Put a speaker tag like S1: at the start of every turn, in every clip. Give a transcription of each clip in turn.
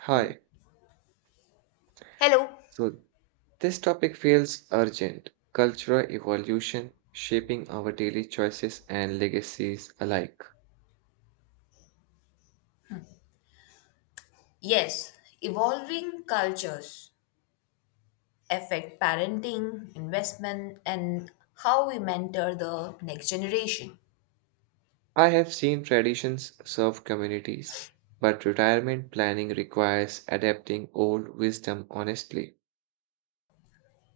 S1: Hi,
S2: Hello.
S1: so this topic feels urgent. Cultural evolution shaping our daily choices and legacies alike.
S2: Yes, evolving cultures affect parenting, investment, and how we mentor the next generation.
S1: I have seen traditions serve communities, but retirement planning requires adapting old wisdom honestly.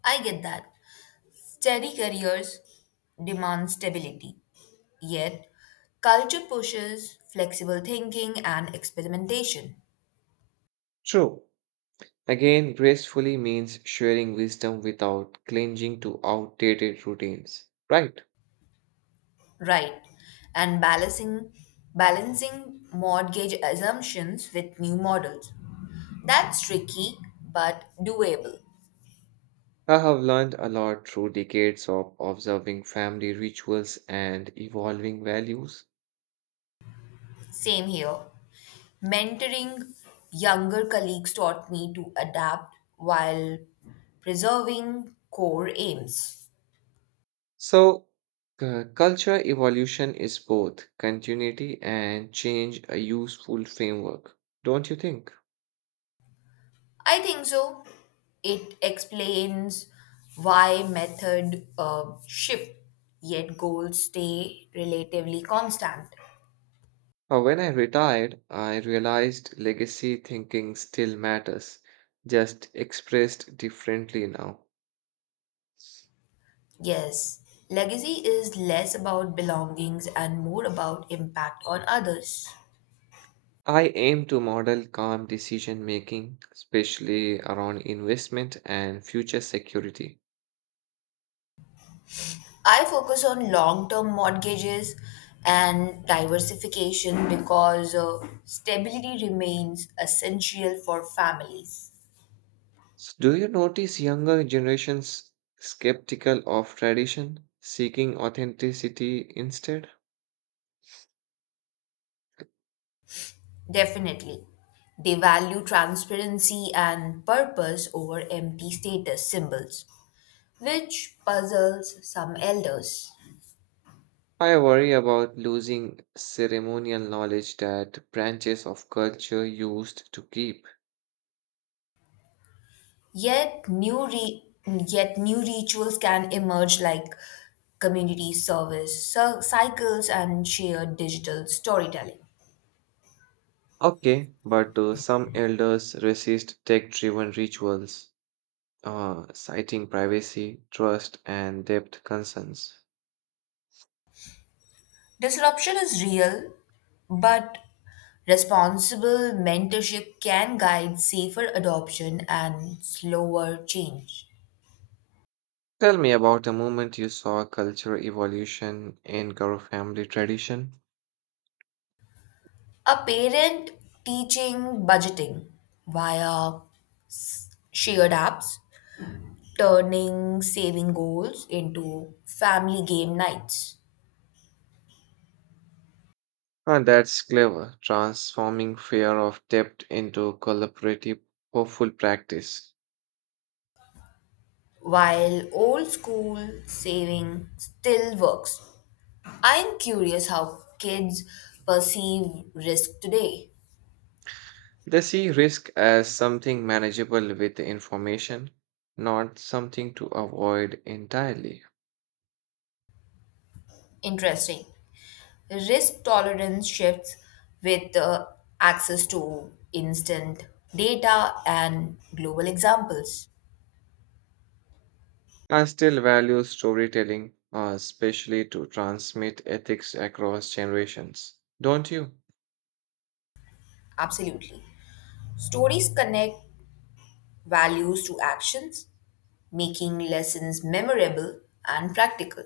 S2: I get that. Steady careers demand stability, yet culture pushes flexible thinking and experimentation.
S1: True. Again, gracefully means sharing wisdom without clinging to outdated routines. Right.
S2: Right. And balancing mortgage assumptions with new models. That's tricky but doable.
S1: I have learned a lot through decades of observing family rituals and evolving values.
S2: Same here. Mentoring younger colleagues taught me to adapt while preserving core aims.
S1: So, culture evolution is both continuity and change a useful framework, don't you think?
S2: I think so. It explains why method shift, yet goals stay relatively constant.
S1: When I retired, I realized legacy thinking still matters, just expressed differently now.
S2: Yes, legacy is less about belongings and more about impact on others.
S1: I aim to model calm decision making, especially around investment and future security.
S2: I focus on long term mortgages and diversification because stability remains essential for families.
S1: Do you notice younger generations skeptical of tradition, seeking authenticity instead?
S2: Definitely. They value transparency and purpose over empty status symbols, which puzzles some elders.
S1: I worry about losing ceremonial knowledge that branches of culture used to keep.
S2: Yet new rituals can emerge like community service cycles and shared digital storytelling.
S1: Okay, but some elders resist tech driven rituals, citing privacy, trust, and depth concerns.
S2: Disruption is real, but responsible mentorship can guide safer adoption and slower change.
S1: Tell me about a moment you saw cultural evolution in Garo family tradition.
S2: A parent teaching budgeting via shared apps, turning saving goals into family game nights,
S1: Ah, that's clever, transforming fear of depth into collaborative, hopeful practice.
S2: while old school saving still works. I'm curious how kids perceive risk today.
S1: They see risk as something manageable with information, not something to avoid entirely.
S2: Interesting. Risk tolerance shifts with access to instant data and global examples.
S1: I still value storytelling, especially to transmit ethics across generations. Don't you?
S2: Absolutely. Stories connect values to actions, making lessons memorable and practical.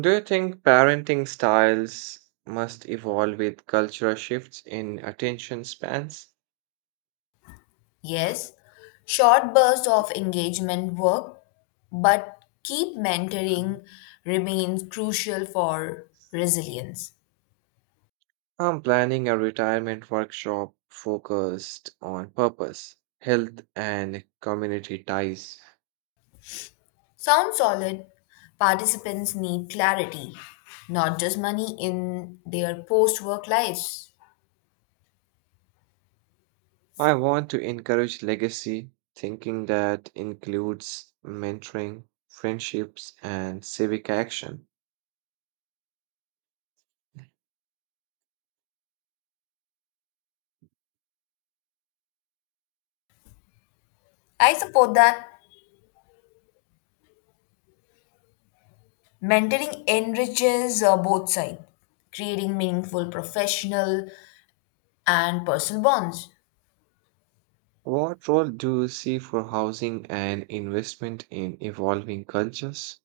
S1: Do you think parenting styles must evolve with cultural shifts in attention spans?
S2: Yes, short bursts of engagement work, but keep
S1: Mm.
S2: mentoring remains crucial for resilience.
S1: I'm planning a retirement workshop focused on purpose, health, and community ties.
S2: Sounds solid. Participants need clarity, not just money in their post work lives.
S1: I want to encourage legacy thinking that includes mentoring, friendships, and civic action.
S2: I support that. Mentoring enriches both sides, creating meaningful professional and personal bonds.
S1: What role do you see for housing and investment in evolving cultures?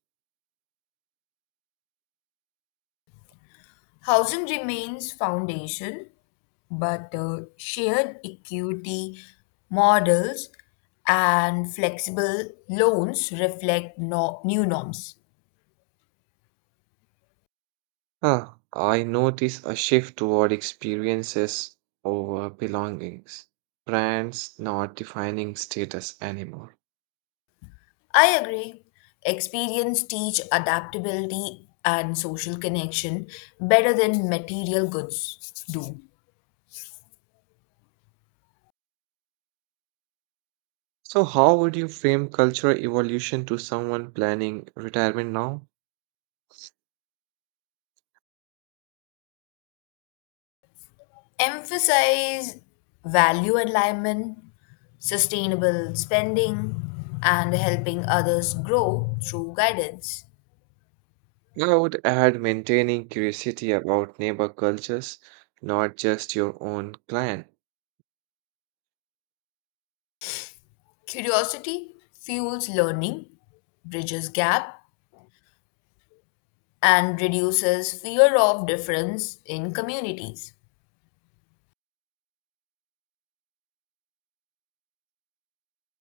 S2: Housing remains foundation, but shared equity models and flexible loans reflect new norms.
S1: Huh, I notice a shift toward experiences over belongings, brands not defining status anymore.
S2: I agree. Experience teach adaptability and social connection better than material goods do.
S1: So, how would you frame cultural evolution to someone planning retirement now?
S2: Emphasize value alignment, sustainable spending, and helping others grow through guidance.
S1: I would add maintaining curiosity about neighbor cultures, not just your own clan.
S2: Curiosity fuels learning, bridges gap, and reduces fear of difference in communities.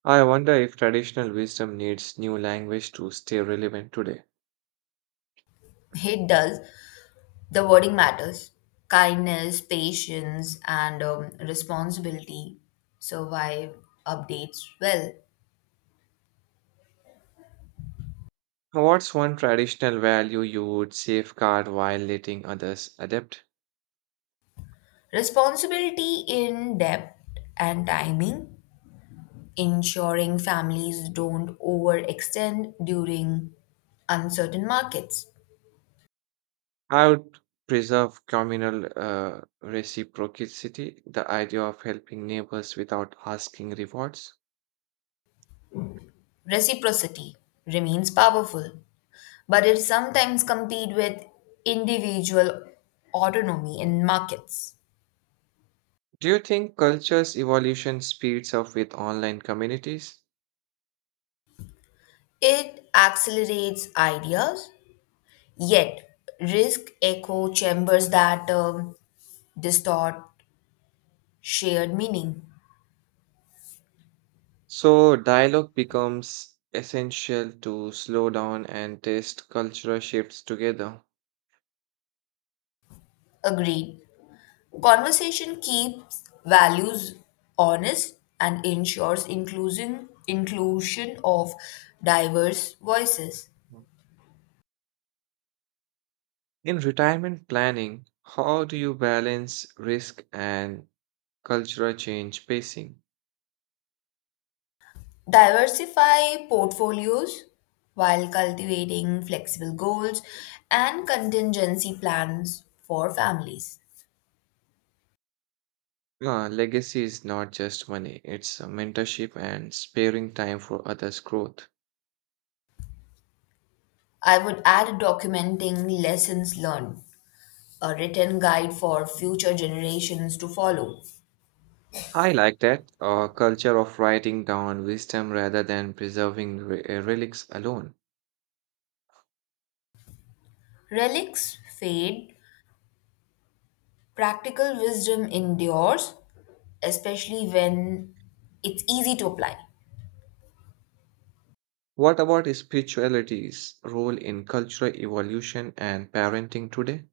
S1: I wonder if traditional wisdom needs new language to stay relevant today.
S2: It does. The wording matters. Kindness, patience, and responsibility survive updates well.
S1: What's one traditional value you would safeguard while letting others adapt?
S2: Responsibility in depth and timing, ensuring families don't overextend during uncertain markets.
S1: I would preserve communal reciprocity, the idea of helping neighbors without asking rewards.
S2: Reciprocity remains powerful, but it sometimes competes with individual autonomy in markets.
S1: Do you think culture's evolution speeds up with online communities?
S2: It accelerates ideas. Yet risk echo chambers that distort shared meaning.
S1: So, dialogue becomes essential to slow down and test cultural shifts together.
S2: Agreed. Conversation keeps values honest and ensures inclusion of diverse voices.
S1: Mm. In retirement planning, how do you balance risk and cultural change pacing?
S2: Diversify portfolios while cultivating flexible goals and contingency plans for families.
S1: Ah, legacy is not just money, it's a mentorship and sparing time for others' growth.
S2: I would add documenting lessons learned, a written guide for future generations to follow.
S1: I like that. A culture of writing down wisdom rather than preserving relics alone.
S2: Relics fade, practical wisdom endures, especially when it's easy to apply.
S1: What about spirituality's role in cultural evolution and parenting today?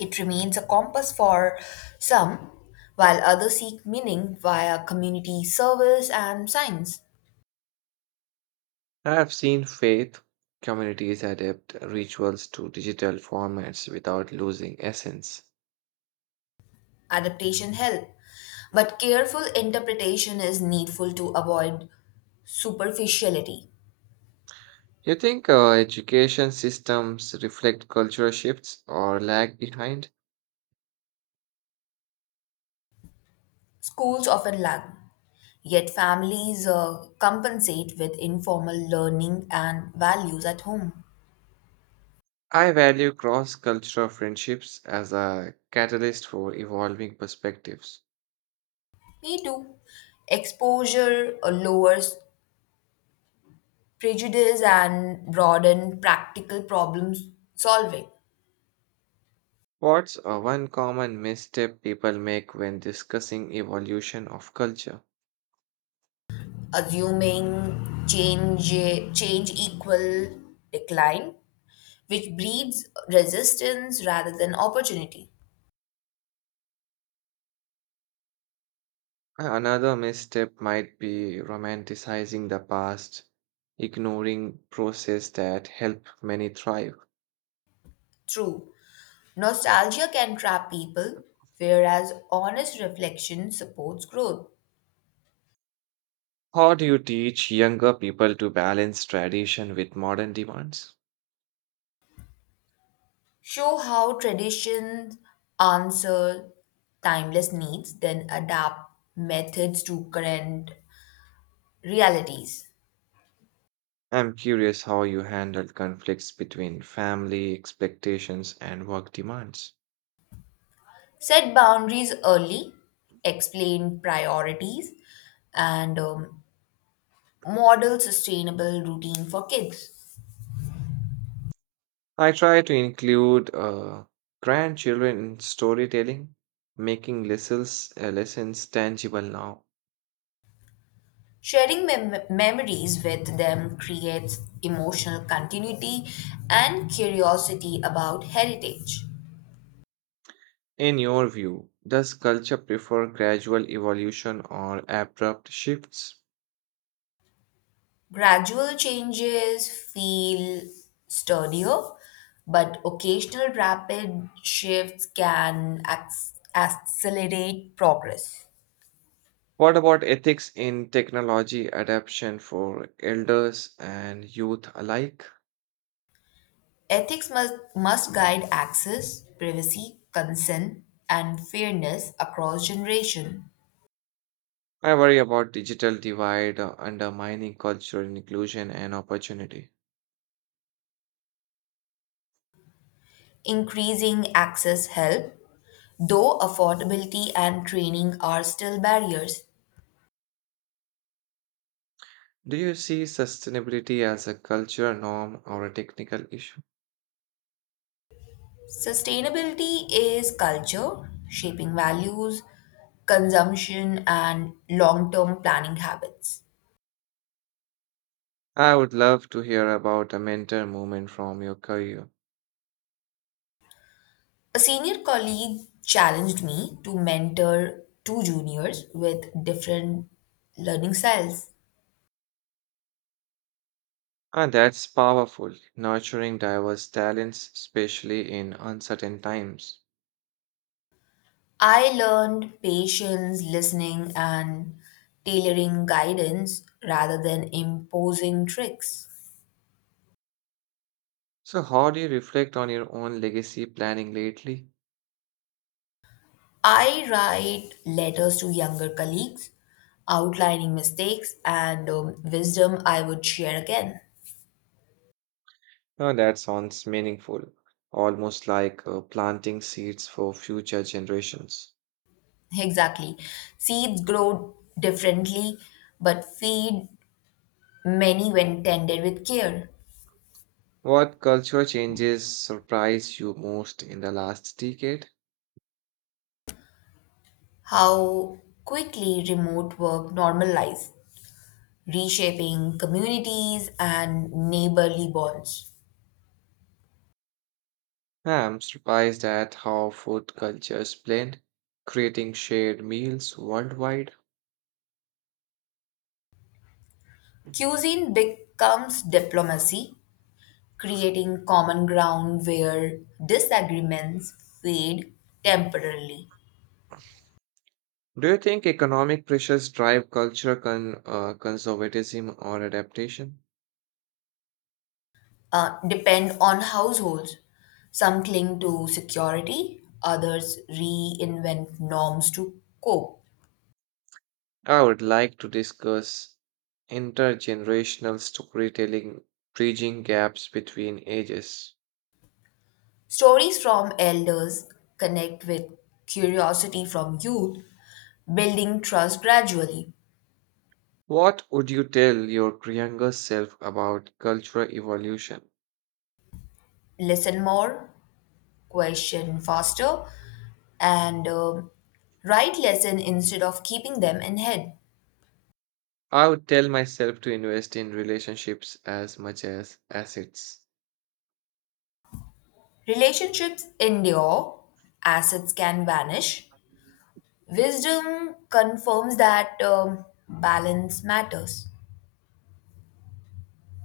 S2: It remains a compass for some, while others seek meaning via community service and science.
S1: I have seen faith communities adapt rituals to digital formats without losing essence.
S2: Adaptation help, but careful interpretation is needful to avoid superficiality.
S1: You think education systems reflect cultural shifts or lag behind?
S2: Schools often lag. Yet families compensate with informal learning and values at home.
S1: I value cross cultural friendships as a catalyst for evolving perspectives.
S2: Me too. Exposure lowers prejudice and broaden practical problem solving.
S1: What's a one common misstep people make when discussing evolution of culture?
S2: Assuming change equal decline, which breeds resistance rather than opportunity.
S1: Another misstep might be romanticizing the past, ignoring process that help many thrive.
S2: True, nostalgia can trap people, whereas honest reflection supports growth.
S1: How do you teach younger people to balance tradition with modern demands?
S2: Show how traditions answer timeless needs, then adapt methods to current realities.
S1: I'm curious how you handle conflicts between family expectations and work demands.
S2: Set boundaries early, explain priorities, and model sustainable routine for kids.
S1: I try to include grandchildren in storytelling, making lessons tangible now.
S2: Sharing memories with them creates emotional continuity and curiosity about heritage.
S1: In your view, does culture prefer gradual evolution or abrupt shifts?
S2: Gradual changes feel sturdier, but occasional rapid shifts can accelerate progress.
S1: What about ethics in technology adoption for elders and youth alike?
S2: Ethics must guide access, privacy, consent, and fairness across generation.
S1: I worry about digital divide undermining cultural inclusion and opportunity.
S2: Increasing access help, though affordability and training are still barriers.
S1: Do you see sustainability as a cultural norm or a technical issue?
S2: Sustainability is culture, shaping values, consumption, and long term planning habits.
S1: I would love to hear about a mentor moment from your career.
S2: A senior colleague challenged me to mentor two juniors with different learning styles.
S1: And that's powerful, nurturing diverse talents, especially in uncertain times.
S2: I learned patience, listening, and tailoring guidance rather than imposing tricks.
S1: So, how do you reflect on your own legacy planning lately?
S2: I write letters to younger colleagues, outlining mistakes and wisdom I would share again.
S1: Now, that sounds meaningful, almost like planting seeds for future generations.
S2: Exactly. Seeds grow differently, but feed many when tended with care.
S1: What cultural changes surprised you most in the last decade?
S2: How quickly remote work normalized, reshaping communities and neighborly bonds.
S1: Ah, I'm surprised at how food cultures blend, creating shared meals worldwide.
S2: Cuisine becomes diplomacy, creating common ground where disagreements fade temporarily.
S1: Do you think economic pressures drive cultural conservatism or adaptation?
S2: Depend on households. Some cling to security, others reinvent norms to cope.
S1: I would like to discuss intergenerational storytelling bridging gaps between ages.
S2: Stories from elders connect with curiosity from youth, building trust gradually.
S1: What would you tell your younger self about cultural evolution?
S2: Listen more, question faster, and write lesson instead of keeping them in head.
S1: I would tell myself to invest in relationships as much as assets.
S2: Relationships endure, assets can vanish. Wisdom confirms that balance matters.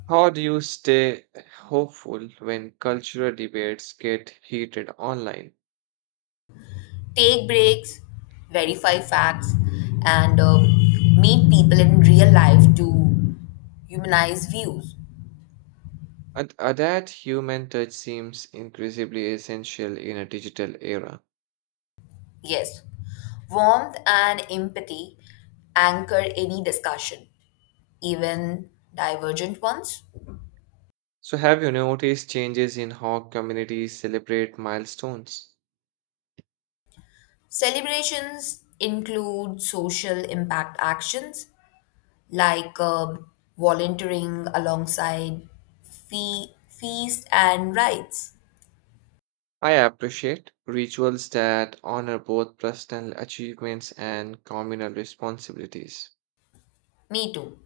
S1: How do you stay hopeful when cultural debates get heated online?
S2: Take breaks, verify facts, and meet people in real life to humanize views.
S1: And That human touch seems increasingly essential in a digital era.
S2: Yes, warmth and empathy anchor any discussion, even divergent ones.
S1: So, have you noticed changes in how communities celebrate milestones?
S2: Celebrations include social impact actions like volunteering alongside feasts and rites.
S1: I appreciate rituals that honor both personal achievements and communal responsibilities.
S2: Me too.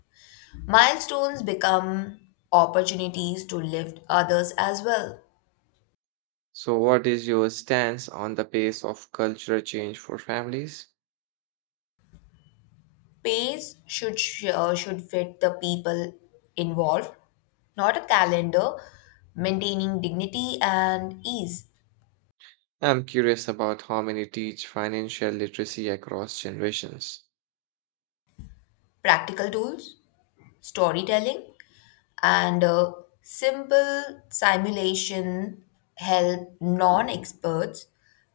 S2: Milestones become opportunities to lift others as well.
S1: So, what is your stance on the pace of cultural change for families?
S2: Pays should fit the people involved, not a calendar. Maintaining dignity and ease.
S1: I'm curious about how many teach financial literacy across generations.
S2: Practical tools, storytelling, and simple simulation help non-experts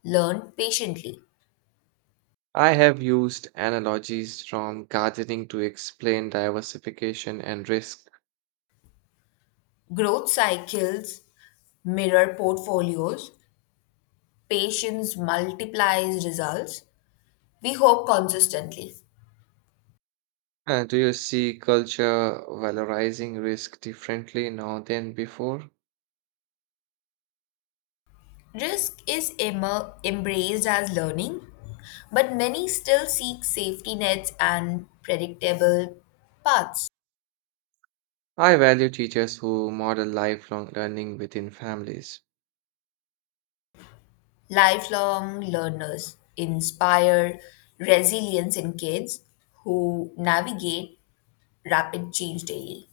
S2: learn patiently.
S1: I have used analogies from gardening to explain diversification and risk.
S2: Growth cycles mirror portfolios. Patience multiplies results, we hope consistently.
S1: Do you see culture valorizing risk differently now than before?
S2: Risk is immer embraced as learning, but many still seek safety nets and predictable paths.
S1: I value teachers who model lifelong learning within families.
S2: Lifelong learners inspire resilience in kids who navigate rapid change daily,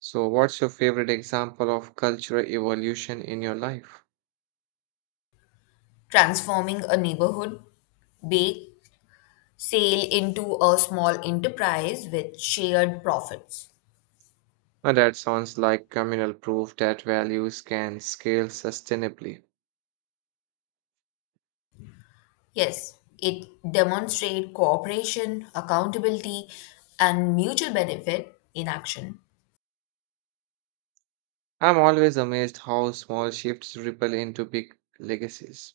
S1: So, what's your favorite example of cultural evolution in your life?
S2: transforming a neighborhood bake sale into a small enterprise with shared profits.
S1: That sounds like communal proof that values can scale sustainably.
S2: Yes, it demonstrates cooperation, accountability, and mutual benefit in action.
S1: I'm always amazed how small shifts ripple into big legacies.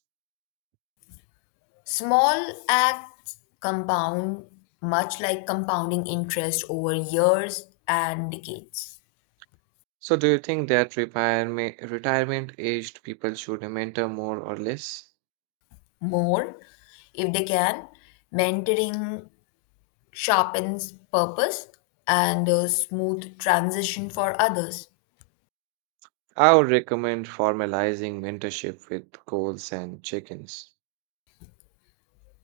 S2: Small acts compound much like compounding interest over years and decades.
S1: So, do you think that retirement aged people should mentor more or less?
S2: More if they can. Mentoring sharpens purpose and a smooth transition for others.
S1: I would recommend formalizing mentorship with goals and chickens.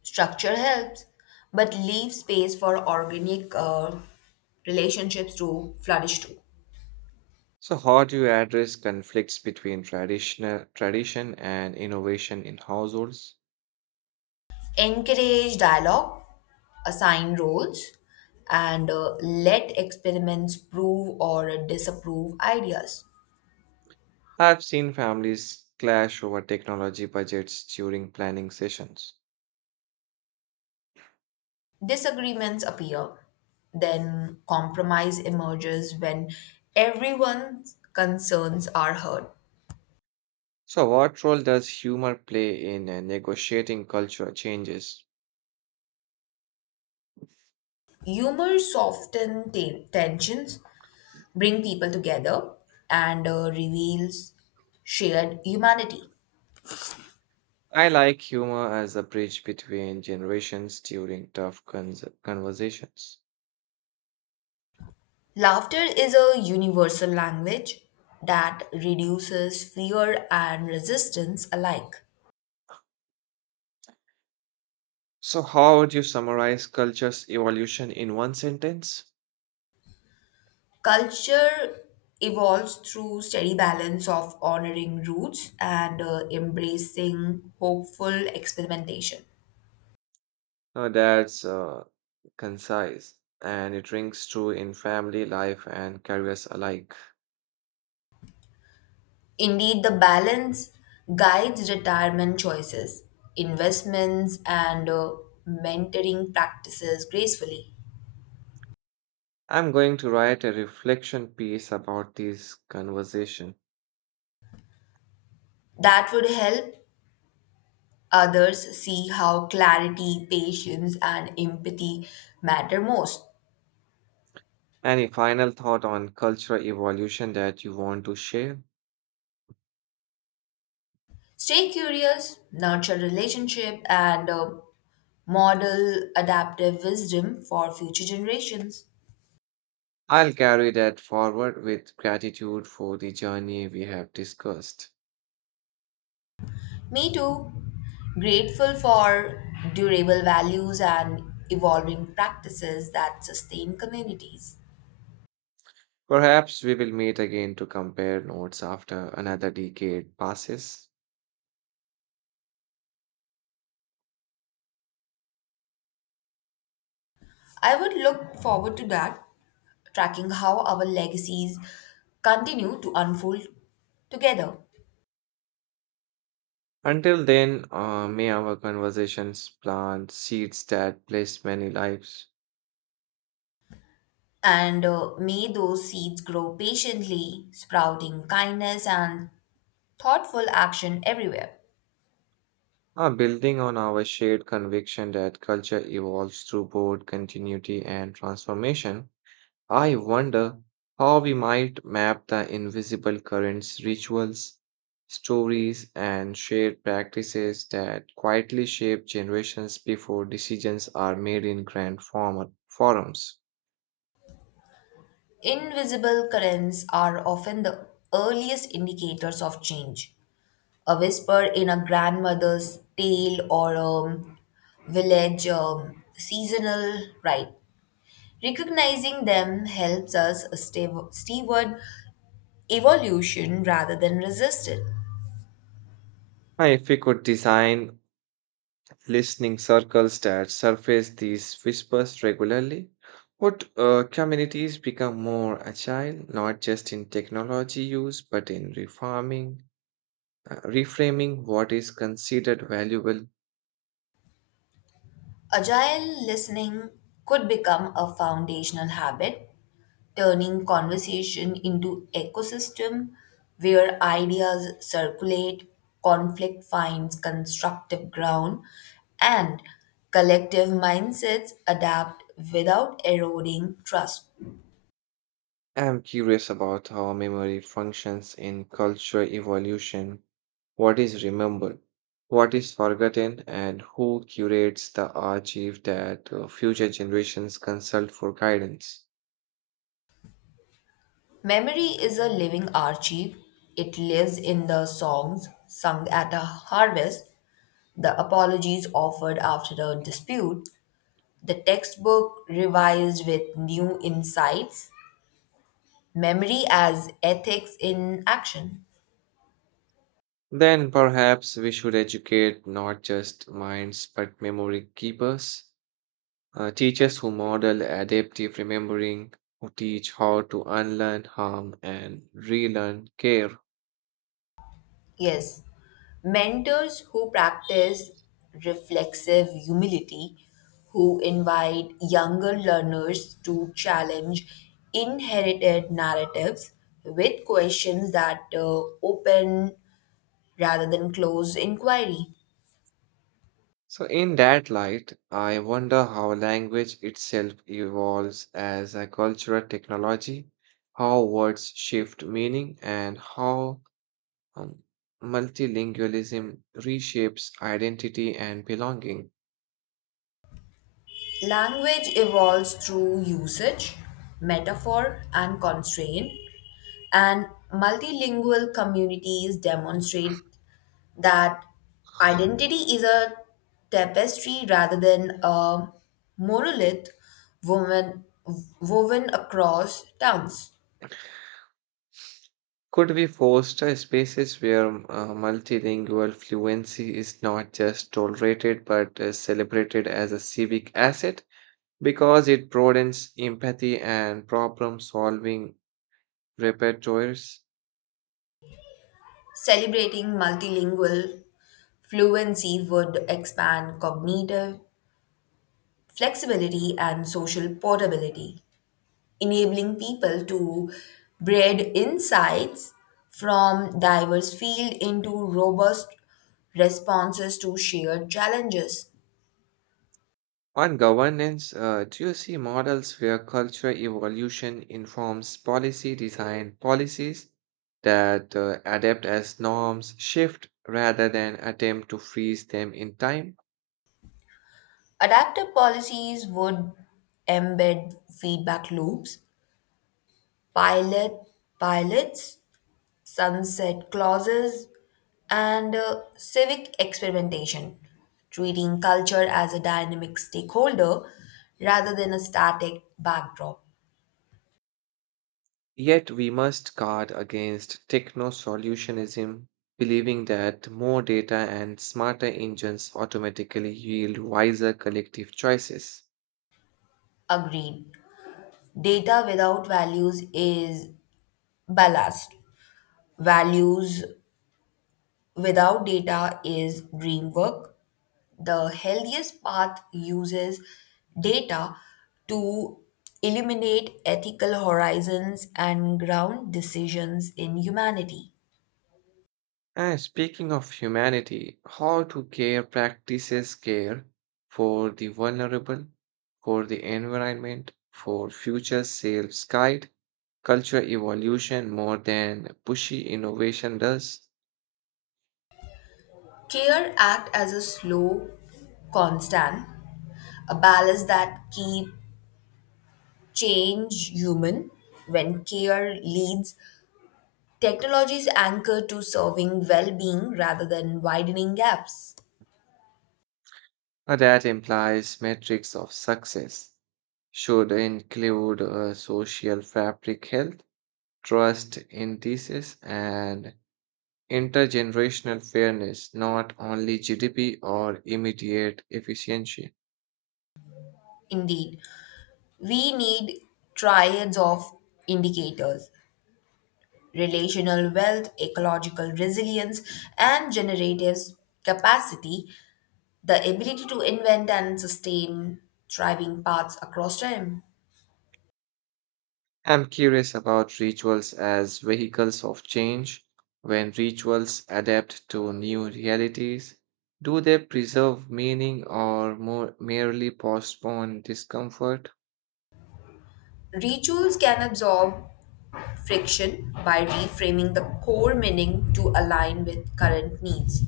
S2: Structure helps, but leave space for organic relationships to flourish too.
S1: So, how do you address conflicts between tradition and innovation in households?
S2: Encourage dialogue, assign roles, and let experiments prove or disapprove ideas.
S1: I've seen families clash over technology budgets during planning sessions.
S2: Disagreements appear, then compromise emerges when everyone's concerns are heard.
S1: So, what role does humor play in negotiating cultural changes?
S2: Humor softens tensions, bring people together, and reveals shared humanity.
S1: I like humor as a bridge between generations during tough conversations.
S2: Laughter is a universal language that reduces fear and resistance alike.
S1: So, how would you summarize culture's evolution in one sentence?
S2: Culture evolves through steady balance of honoring roots and embracing hopeful experimentation.
S1: Now, that's concise and it rings true in family life and careers alike.
S2: Indeed, the balance guides retirement choices, investments, and mentoring practices gracefully.
S1: I'm going to write a reflection piece about this conversation.
S2: That would help others see how clarity, patience, and empathy matter most.
S1: Any final thought on cultural evolution that you want to share?
S2: Stay curious, nurture relationship, and model adaptive wisdom for future generations.
S1: I'll carry that forward with gratitude for the journey we have discussed.
S2: Me too. Grateful for durable values and evolving practices that sustain communities.
S1: Perhaps we will meet again to compare notes after another decade passes.
S2: I would look forward to that, tracking how our legacies continue to unfold together.
S1: Until then, may our conversations plant seeds that bless many lives,
S2: And may those seeds grow patiently, sprouting kindness and thoughtful action everywhere.
S1: building on our shared conviction that culture evolves through both continuity and transformation. I wonder how we might map the invisible currents, rituals, stories, and shared practices that quietly shape generations before decisions are made in grand format forums.
S2: Invisible currents are often the earliest indicators of change. A whisper in a grandmother's tale or a village seasonal rite. Recognizing them helps us steward evolution rather than resist it.
S1: And if we could design listening circles that surface these whispers regularly, would communities become more agile, not just in technology use, but in reframing what is considered valuable.
S2: Agile listening could become a foundational habit, turning conversation into ecosystem where ideas circulate, conflict finds constructive ground, and collective mindsets adapt without eroding trust.
S1: I'm curious about how memory functions in culture evolution. What is remembered? What is forgotten? And who curates the archive that future generations consult for guidance?
S2: Memory is a living archive. It lives in the songs sung at a harvest, the apologies offered after a dispute, the textbook revised with new insights, memory as ethics in action.
S1: Then perhaps we should educate not just minds but memory keepers, teachers who model adaptive remembering, who teach how to unlearn harm and relearn care.
S2: Yes, mentors who practice reflexive humility, who invite younger learners to challenge inherited narratives with questions that open rather than close inquiry.
S1: So, in that light, I wonder how language itself evolves as a cultural technology, how words shift meaning, and how um, multilingualism reshapes identity and belonging.
S2: Language evolves through usage, metaphor, and constraint, and multilingual communities demonstrate that identity is a tapestry rather than a monolith, woven, woven across towns.
S1: Could we foster spaces where multilingual fluency is not just tolerated but celebrated as a civic asset because it broadens empathy and problem solving repertoires?
S2: Celebrating multilingual fluency would expand cognitive flexibility and social portability, enabling people to breed insights from diverse fields into robust responses to shared challenges.
S1: On governance, do you see models where cultural evolution informs policy design policies that adapt as norms shift rather than attempt to freeze them in time?
S2: Adaptive policies would embed feedback loops, pilot pilots, sunset clauses, and civic experimentation, treating culture as a dynamic stakeholder rather than a static backdrop.
S1: Yet we must guard against techno solutionism, believing that more data and smarter engines automatically yield wiser collective choices.
S2: Agreed. Data without values is ballast. Values without data is dream work. The healthiest path uses data to illuminate ethical horizons and ground decisions in humanity.
S1: And speaking of humanity, how do care practices care for the vulnerable, for the environment, for future selves guide cultural evolution more than pushy innovation does?
S2: Care act as a slow constant, a balance that keep change human. When care leads, technology is anchored to serving well being rather than widening gaps.
S1: That implies metrics of success should include social fabric health, trust indices, and intergenerational fairness, not only GDP or immediate efficiency.
S2: Indeed, we need triads of indicators: relational wealth, ecological resilience, and generative capacity, the ability to invent and sustain thriving paths across time.
S1: I'm curious about rituals as vehicles of change. When rituals adapt to new realities, do they preserve meaning or more merely postpone discomfort?
S2: Rituals can absorb friction by reframing the core meaning to align with current needs.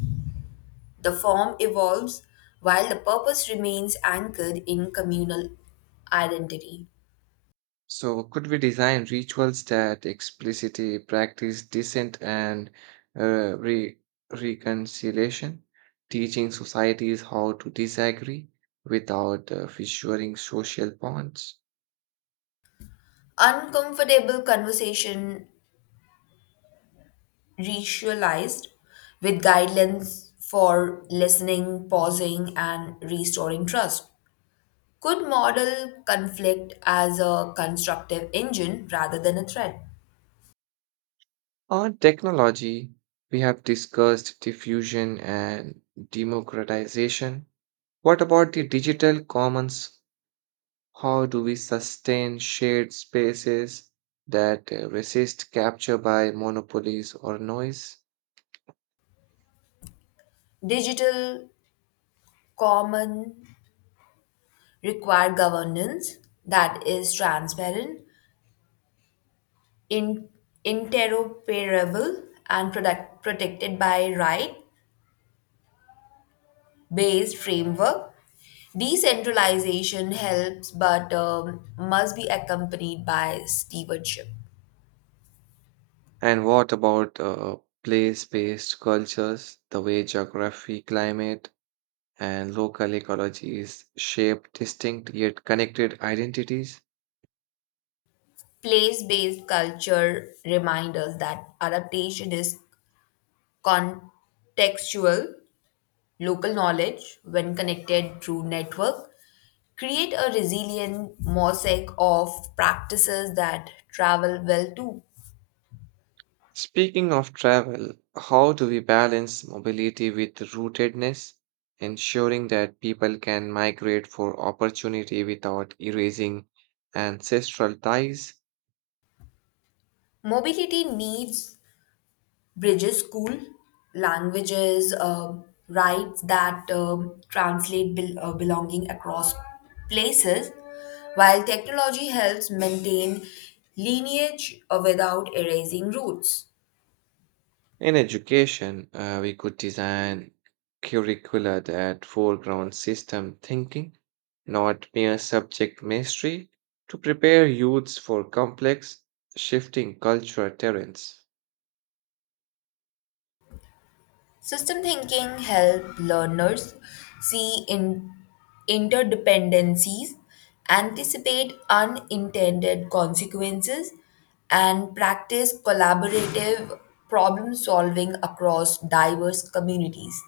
S2: The form evolves while the purpose remains anchored in communal identity.
S1: So, could we design rituals that explicitly practice dissent and uh, re- reconciliation, teaching societies how to disagree without fissuring social bonds?
S2: Uncomfortable conversation ritualized with guidelines for listening, pausing, and restoring trust could model conflict as a constructive engine rather than a threat.
S1: On technology, we have discussed diffusion and democratization. What about the digital commons? How do we sustain shared spaces that resist capture by monopolies or noise?
S2: Digital common require governance that is transparent, in, interoperable, and protected by right based framework. Decentralization helps, but must be accompanied by stewardship.
S1: And what about place-based cultures, the way geography, climate, and local ecologies shape distinct yet connected identities?
S2: Place based culture reminds us that adaptation is contextual, local knowledge, when connected through network, create a resilient mosaic of practices that travel well too.
S1: Speaking of travel, how do we balance mobility with rootedness, ensuring that people can migrate for opportunity without erasing ancestral ties?
S2: Mobility needs bridges school, languages, rights that translate belonging across places, while technology helps maintain lineage without erasing roots.
S1: In education, we could design curricula that foreground system thinking, not mere subject mastery, to prepare youths for complex, shifting cultural terrains.
S2: System thinking helps learners see in interdependencies, anticipate unintended consequences, and practice collaborative problem solving across diverse communities.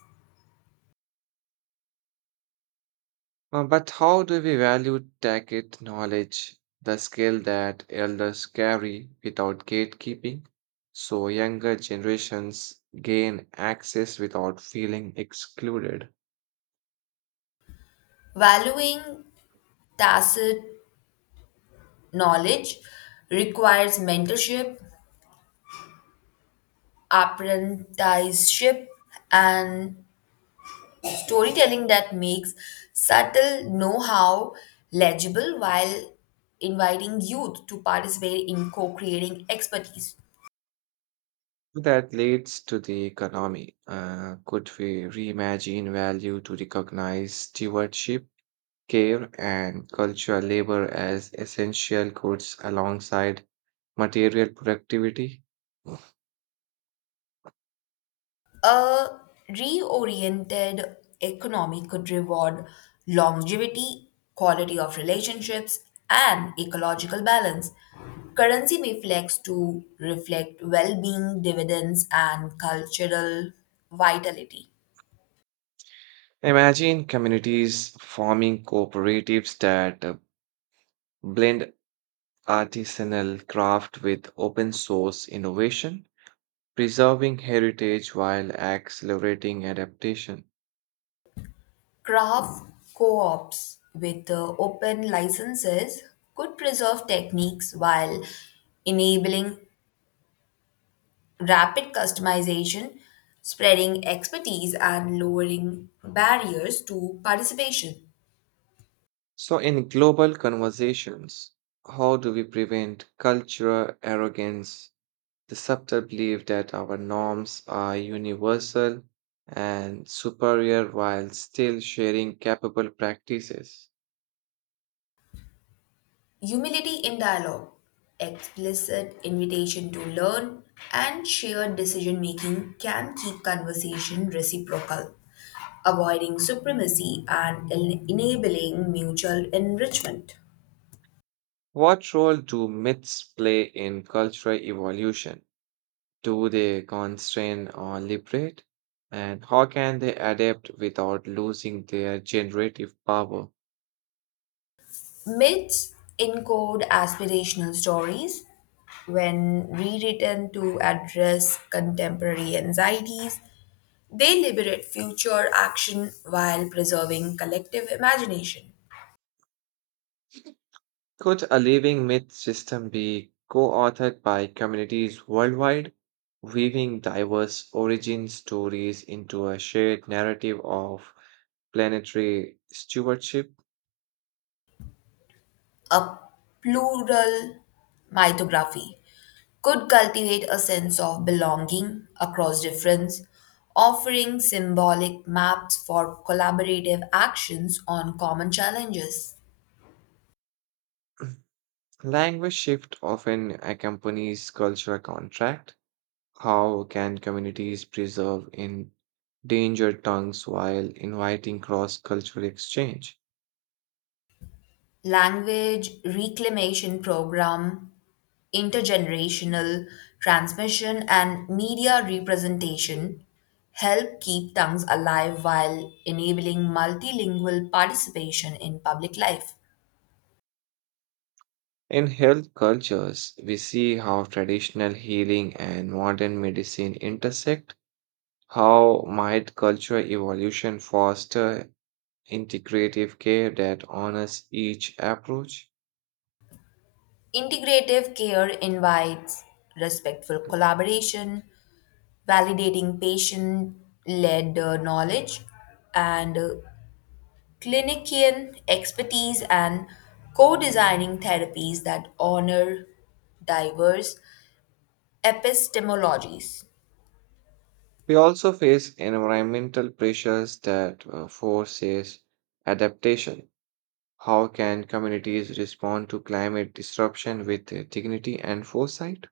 S1: But how do we value tacit knowledge, the skill that elders carry without gatekeeping, so younger generations gain access without feeling excluded?
S2: Valuing tacit knowledge requires mentorship, apprenticeship, and storytelling that makes subtle know how legible while inviting youth to participate in co creating expertise.
S1: That leads to the economy. Could we reimagine value to recognize stewardship, care, and cultural labor as essential goods alongside material productivity?
S2: A reoriented economy could reward longevity, quality of relationships, and ecological balance. Currency may flex to reflect well being, dividends, and cultural vitality.
S1: Imagine communities forming cooperatives that blend artisanal craft with open source innovation, preserving heritage while accelerating adaptation.
S2: Craft co-ops with open licenses could preserve techniques while enabling rapid customization, spreading expertise, and lowering barriers to participation.
S1: So, in global conversations, how do we prevent cultural arrogance, the subtle belief that our norms are universal and superior while still sharing capable practices?
S2: Humility in dialogue, explicit invitation to learn, and shared decision making can keep conversation reciprocal, avoiding supremacy and enabling mutual enrichment.
S1: What role do myths play in cultural evolution? Do they constrain or liberate? And how can they adapt without losing their generative power?
S2: Myths encode aspirational stories when rewritten to address contemporary anxieties. They liberate future action while preserving collective imagination.
S1: Could a living myth system be co authored by communities worldwide, weaving diverse origin stories into a shared narrative of planetary stewardship?
S2: A plural mythography could cultivate a sense of belonging across difference, offering symbolic maps for collaborative actions on common challenges.
S1: Language shift often accompanies cultural contract. How can communities preserve endangered tongues while inviting cross cultural exchange?
S2: Language reclamation program, intergenerational transmission, and media representation help keep tongues alive while enabling multilingual participation in public life.
S1: In health cultures, we see how traditional healing and modern medicine intersect. How might cultural evolution foster integrative care that honors each approach?
S2: Integrative care invites respectful collaboration, validating patient led knowledge, and clinician expertise, and co designing therapies that honor diverse epistemologies.
S1: We also face environmental pressures that forces adaptation. How can communities respond to climate disruption with dignity and foresight?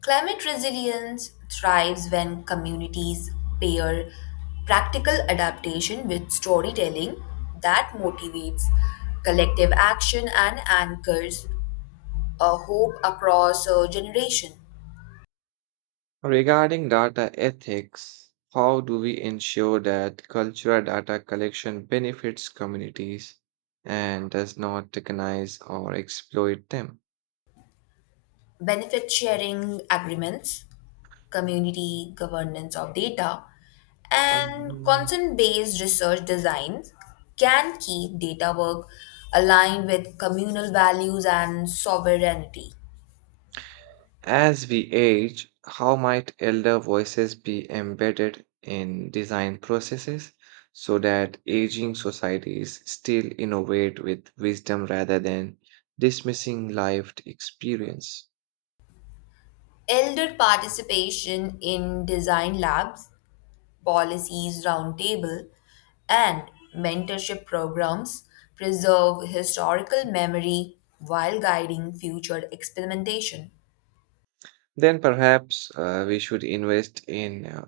S2: Climate resilience thrives when communities pair practical adaptation with storytelling that motivates collective action and anchors a hope across a generation.
S1: Regarding data ethics, how do we ensure that cultural data collection benefits communities and does not recognize or exploit them?
S2: Benefit sharing agreements, community governance of data, and
S1: Um,
S2: consent based research designs can keep data work aligned with communal values and sovereignty.
S1: As we age, how might elder voices be embedded in design processes so that aging societies still innovate with wisdom rather than dismissing lived experience?
S2: Elder participation in design labs, policies roundtable, and mentorship programs preserve historical memory while guiding future experimentation.
S1: Then perhaps we should invest in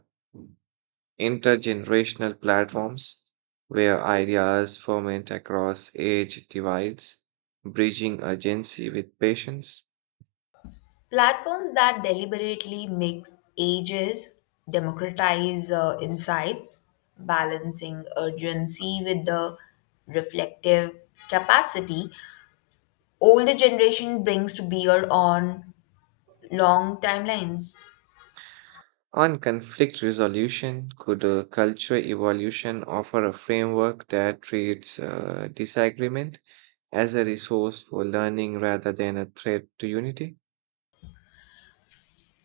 S1: intergenerational platforms where ideas ferment across age divides, bridging urgency with patience.
S2: Platforms that deliberately mix ages democratize insights, balancing urgency with the reflective capacity older generation brings to bear on long timelines.
S1: On conflict resolution, could a culture evolution offer a framework that treats disagreement as a resource for learning rather than a threat to unity?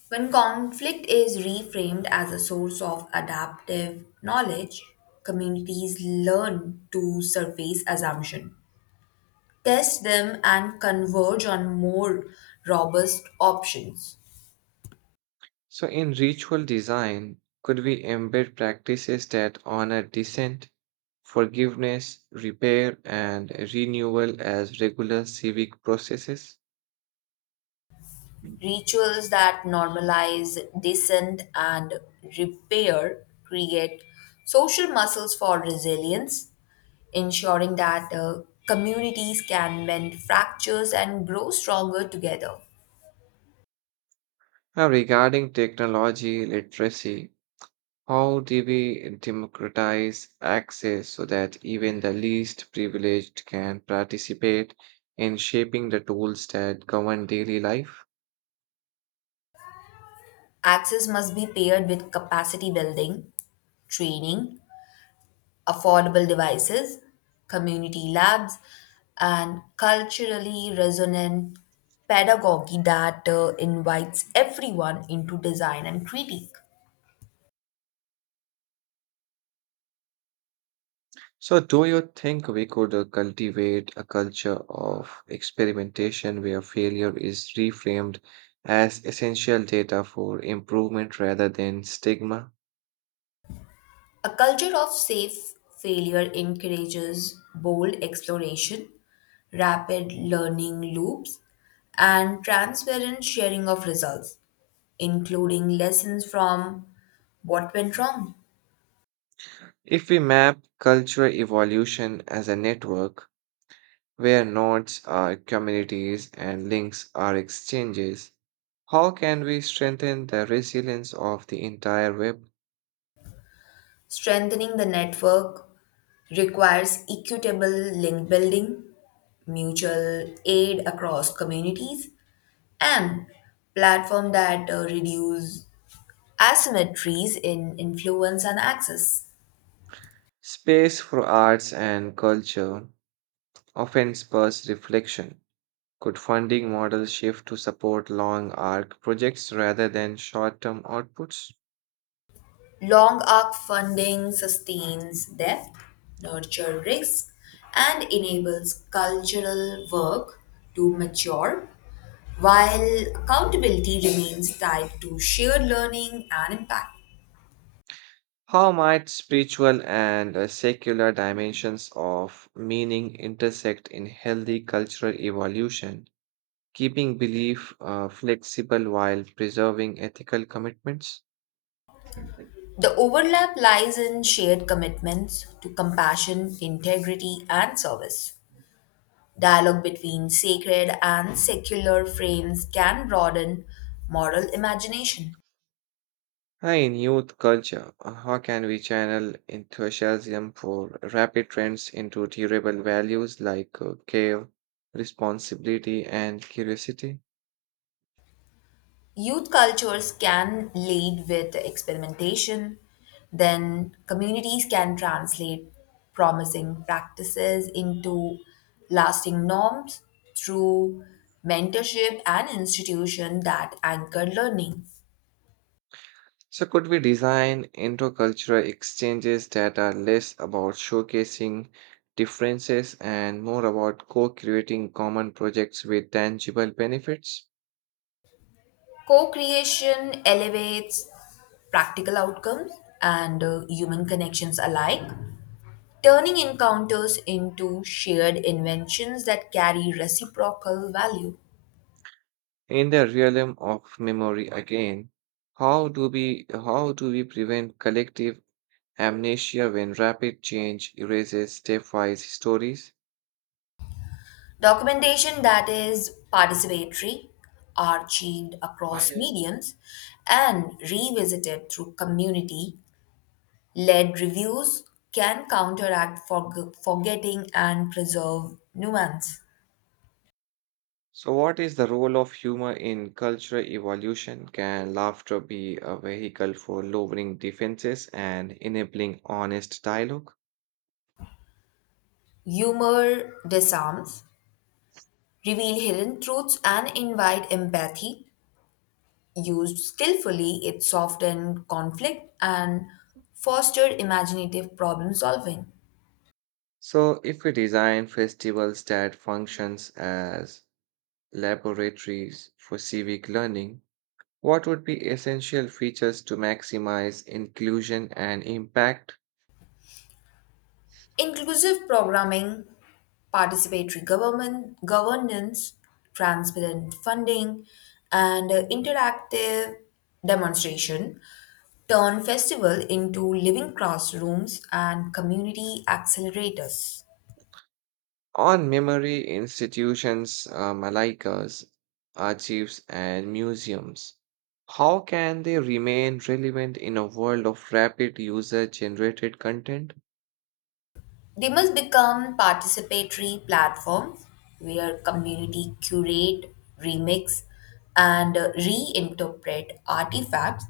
S2: When conflict is reframed as a source of adaptive knowledge, communities learn to surface assumptions, test them, and converge on more robust options.
S1: So, in ritual design, could we embed practices that honor dissent, forgiveness, repair, and renewal as regular civic processes?
S2: Rituals that normalize dissent and repair create social muscles for resilience, ensuring that communities can mend fractures and grow stronger together.
S1: Now, regarding technology literacy, how do we democratize access so that even the least privileged can participate in shaping the tools that govern daily life?
S2: Access must be paired with capacity building, training, affordable devices, community labs, and culturally resonant pedagogy that invites everyone into design and critique.
S1: So, do you think we could cultivate a culture of experimentation where failure is reframed as essential data for improvement rather than stigma?
S2: A culture of safe failure encourages bold exploration, rapid learning loops, and transparent sharing of results, including lessons from what went wrong.
S1: If we map cultural evolution as a network where nodes are communities and links are exchanges, how can we strengthen the resilience of the entire web?
S2: Strengthening the network requires equitable link building, mutual aid across communities, and platforms that reduce asymmetries in influence and access.
S1: Space for arts and culture often spurs reflection. Could funding models shift to support long arc projects rather than short term outputs?
S2: Long arc funding sustains depth, nurture risk, and enables cultural work to mature, while accountability remains tied to shared learning and impact.
S1: How might spiritual and secular dimensions of meaning intersect in healthy cultural evolution, keeping belief flexible while preserving ethical commitments?
S2: The overlap lies in shared commitments to compassion, integrity, and service. Dialogue between sacred and secular frames can broaden moral imagination.
S1: Hi, in youth culture, how can we channel enthusiasm for rapid trends into durable values like care, responsibility, and curiosity?
S2: Youth cultures can lead with experimentation, then, communities can translate promising practices into lasting norms through mentorship and institutions that anchor learning.
S1: So, could we design intercultural exchanges that are less about showcasing differences and more about co creating common projects with tangible benefits?
S2: Co creation elevates practical outcomes and human connections alike, turning encounters into shared inventions that carry reciprocal value.
S1: In the realm of memory, again, how do we prevent collective amnesia when rapid change erases stepwise stories.
S2: Documentation that is participatory, archived across mediums, and revisited through community led reviews can counteract forgetting and preserve nuance.
S1: So, what is the role of humor in cultural evolution? Can laughter be a vehicle for lowering defenses and enabling honest dialogue?
S2: Humor disarms reveal hidden truths, and invite empathy. Used skillfully, it softened conflict and fostered imaginative problem solving.
S1: So, if we design festivals that functions as laboratories for civic learning, what would be essential features to maximize inclusion and impact?
S2: Inclusive programming, participatory government, governance, transparent funding, and interactive demonstration turn festival into living classrooms and community accelerators.
S1: On memory institutions like us, archives, and museums, how can they remain relevant in a world of rapid user generated content?
S2: They must become participatory platforms where community curate, remix, and reinterpret artifacts,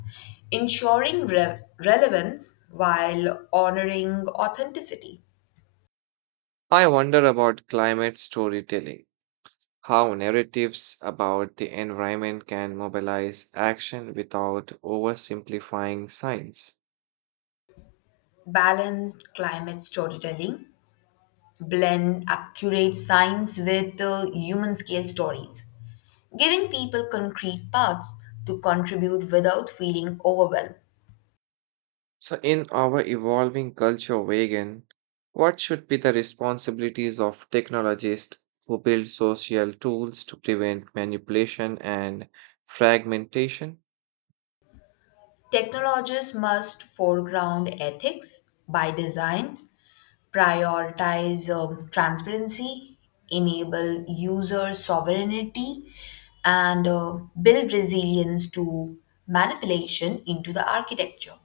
S2: ensuring relevance while honoring authenticity.
S1: I wonder about climate storytelling, how narratives about the environment can mobilize action without oversimplifying science.
S2: Balanced climate storytelling blend accurate science with human scale stories, giving people concrete paths to contribute without feeling overwhelmed.
S1: So, in our evolving culture, vegan, what should be the responsibilities of technologists who build social tools to prevent manipulation and fragmentation?
S2: Technologists must foreground ethics by design, prioritize transparency, enable user sovereignty, and build resilience to manipulation into the architecture.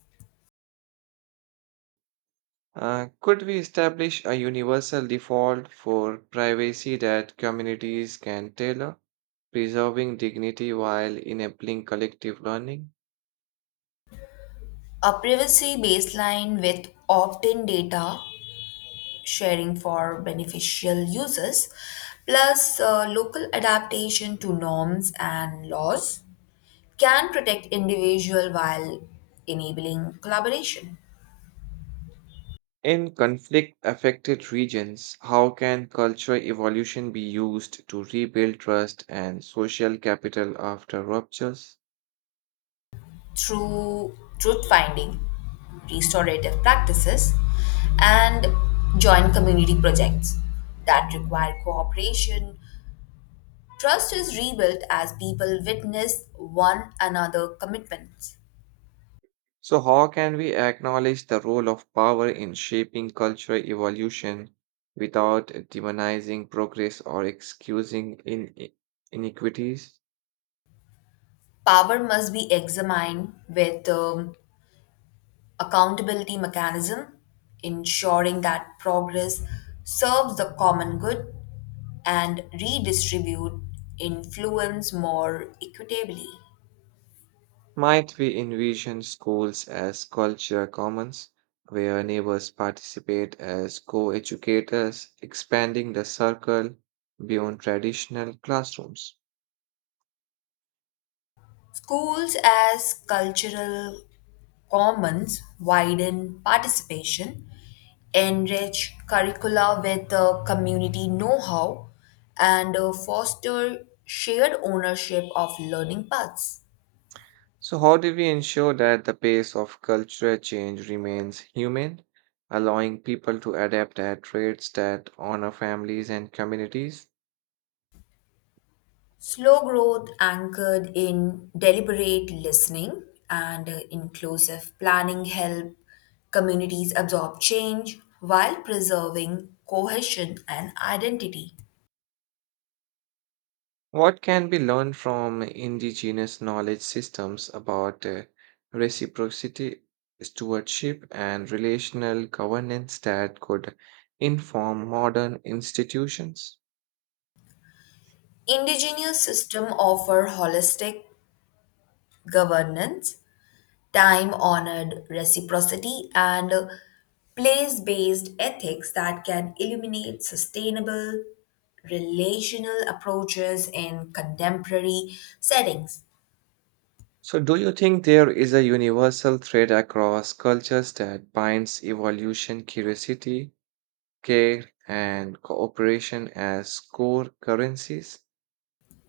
S1: Could we establish a universal default for privacy that communities can tailor, preserving dignity while enabling collective learning?
S2: A privacy baseline with opt in data sharing for beneficial uses, plus local adaptation to norms and laws can protect individual while enabling collaboration
S1: In conflict affected regions, how can cultural evolution be used to rebuild trust and social capital after ruptures?
S2: through truth finding restorative practices and joint community projects that require cooperation trust is rebuilt as people witness one another commitments
S1: So, how can we acknowledge the role of power in shaping cultural evolution without demonizing progress or excusing inequities?
S2: power must be examined with accountability mechanism, ensuring that progress serves the common good and redistribute influence more equitably.
S1: Might we envision schools as cultural commons, where neighbors participate as co educators, expanding the circle beyond traditional classrooms?
S2: Schools as cultural commons widen participation, enrich curricula with community know-how, and foster shared ownership of learning paths.
S1: So, how do we ensure that the pace of cultural change remains human, allowing people to adapt at rates that honor families and communities?
S2: Slow growth anchored in deliberate listening and inclusive planning help communities absorb change while preserving cohesion and identity.
S1: What can be learned from indigenous knowledge systems about reciprocity, stewardship, and relational governance that could inform modern institutions?
S2: Indigenous system offer holistic governance, time-honored reciprocity and place-based ethics that can illuminate sustainable relational approaches in contemporary settings.
S1: So, do you think there is a universal thread across cultures that binds evolution, curiosity, care, and cooperation as core currencies?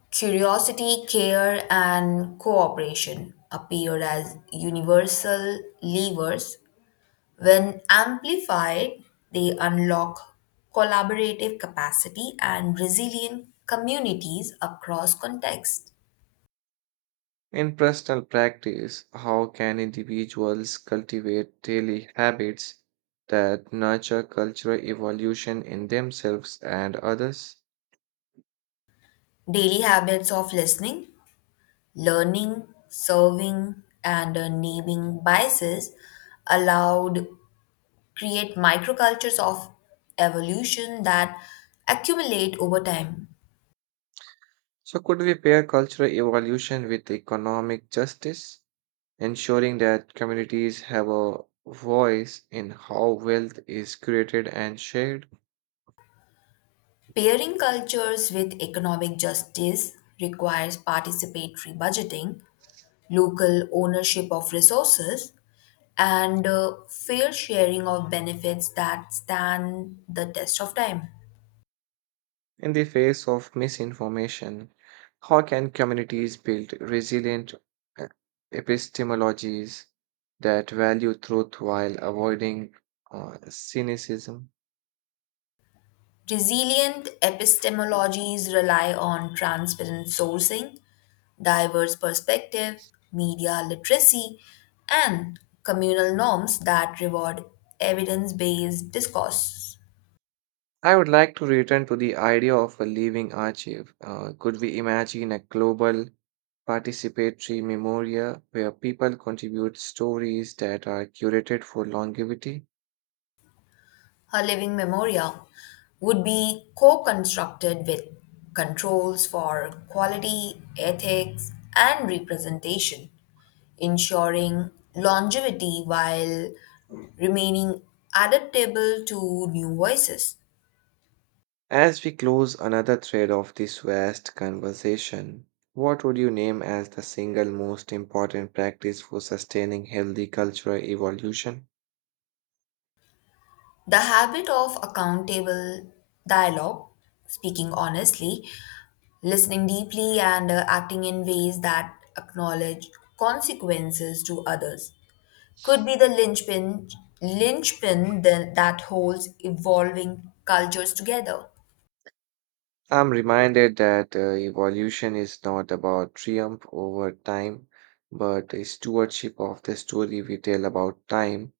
S2: Curiosity, care, and cooperation appear as universal levers. When amplified, they unlock collaborative capacity and resilient communities across contexts.
S1: In personal practice, how can individuals cultivate daily habits that nurture cultural evolution in themselves and others?
S2: Daily habits of listening, learning, serving, and naming biases allowed create microcultures of evolution that accumulate over time.
S1: So, could we pair cultural evolution with economic justice, ensuring that communities have a voice in how wealth is created and shared?
S2: Pairing cultures with economic justice requires participatory budgeting, local ownership of resources, and fair sharing of benefits that stand the test of time.
S1: In the face of misinformation, how can communities build resilient uh, epistemologies that value truth while avoiding cynicism?
S2: Resilient epistemologies rely on transparent sourcing, diverse perspective, media literacy, and communal norms that reward evidence based discourse.
S1: I would like to return to the idea of a living archive. Could we imagine a global participatory memoria where people contribute stories that are curated for longevity?
S2: Her living memorial would be co constructed with controls for quality, ethics, and representation, ensuring longevity while remaining adaptable to new voices.
S1: As we close another thread of this vast conversation, what would you name as the single most important practice for sustaining healthy cultural evolution?
S2: The habit of accountable dialogue, speaking honestly, listening deeply, and acting in ways that acknowledge consequences to others could be the linchpin, linchpin that holds evolving cultures together.
S1: I'm reminded that evolution is not about triumph over time, but a stewardship of the story we tell about time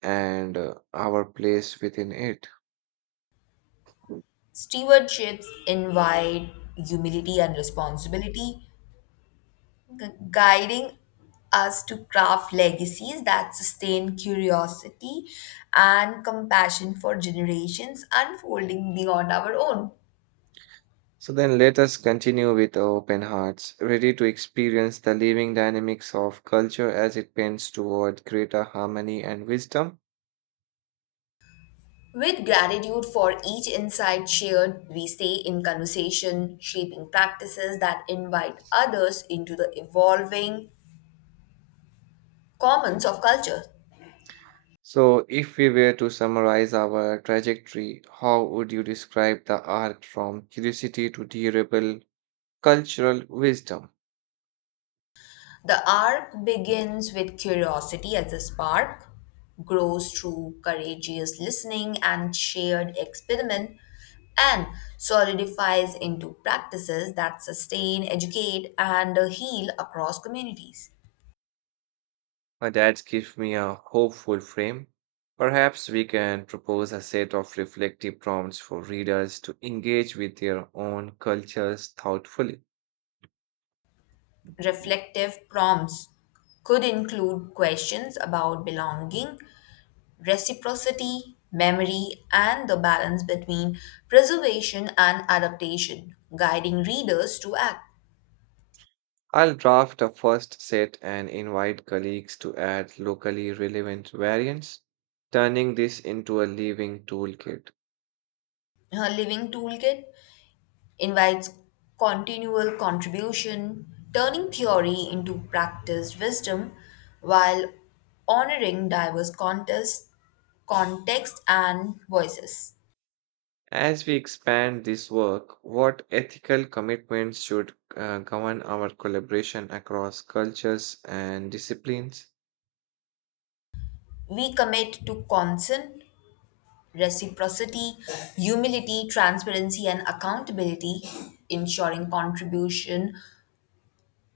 S1: and our place within it.
S2: Stewardships invite humility and responsibility, guiding us to craft legacies that sustain curiosity and compassion for generations unfolding beyond our own.
S1: So then let us continue with our open hearts, ready to experience the living dynamics of culture as it bends toward greater harmony and wisdom.
S2: With gratitude for each insight shared, we stay in conversation, shaping practices that invite others into the evolving commons of culture.
S1: So, if we were to summarize our trajectory, how would you describe the arc from curiosity to durable cultural wisdom?
S2: The arc begins with curiosity as a spark, grows through courageous listening and shared experiment, and solidifies into practices that sustain, educate, and heal across communities.
S1: That gives me a hopeful frame. Perhaps we can propose a set of reflective prompts for readers to engage with their own cultures thoughtfully.
S2: Reflective prompts could include questions about belonging reciprocity, memory, and the balance between preservation and adaptation, guiding readers to act.
S1: I'll draft a first set and invite colleagues to add locally relevant variants, turning this into a living toolkit.
S2: Her living toolkit invites continual contribution, turning theory into practiced wisdom while honoring diverse contexts, context and voices.
S1: As we expand this work, what ethical commitments should govern our collaboration across cultures and disciplines?
S2: We commit to consent, reciprocity, humility, transparency, and accountability, ensuring contribution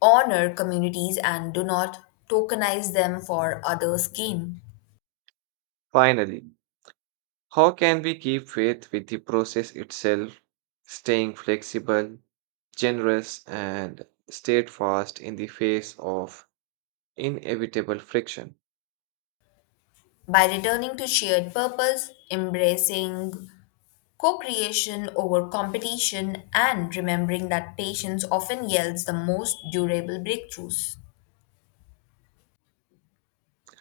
S2: honor communities and do not tokenize them for others' gain.
S1: Finally, how can we keep faith with the process itself, staying flexible, generous, and steadfast in the face of inevitable friction?
S2: By returning to shared purpose, embracing co creation over competition, and remembering that patience often yields the most durable breakthroughs.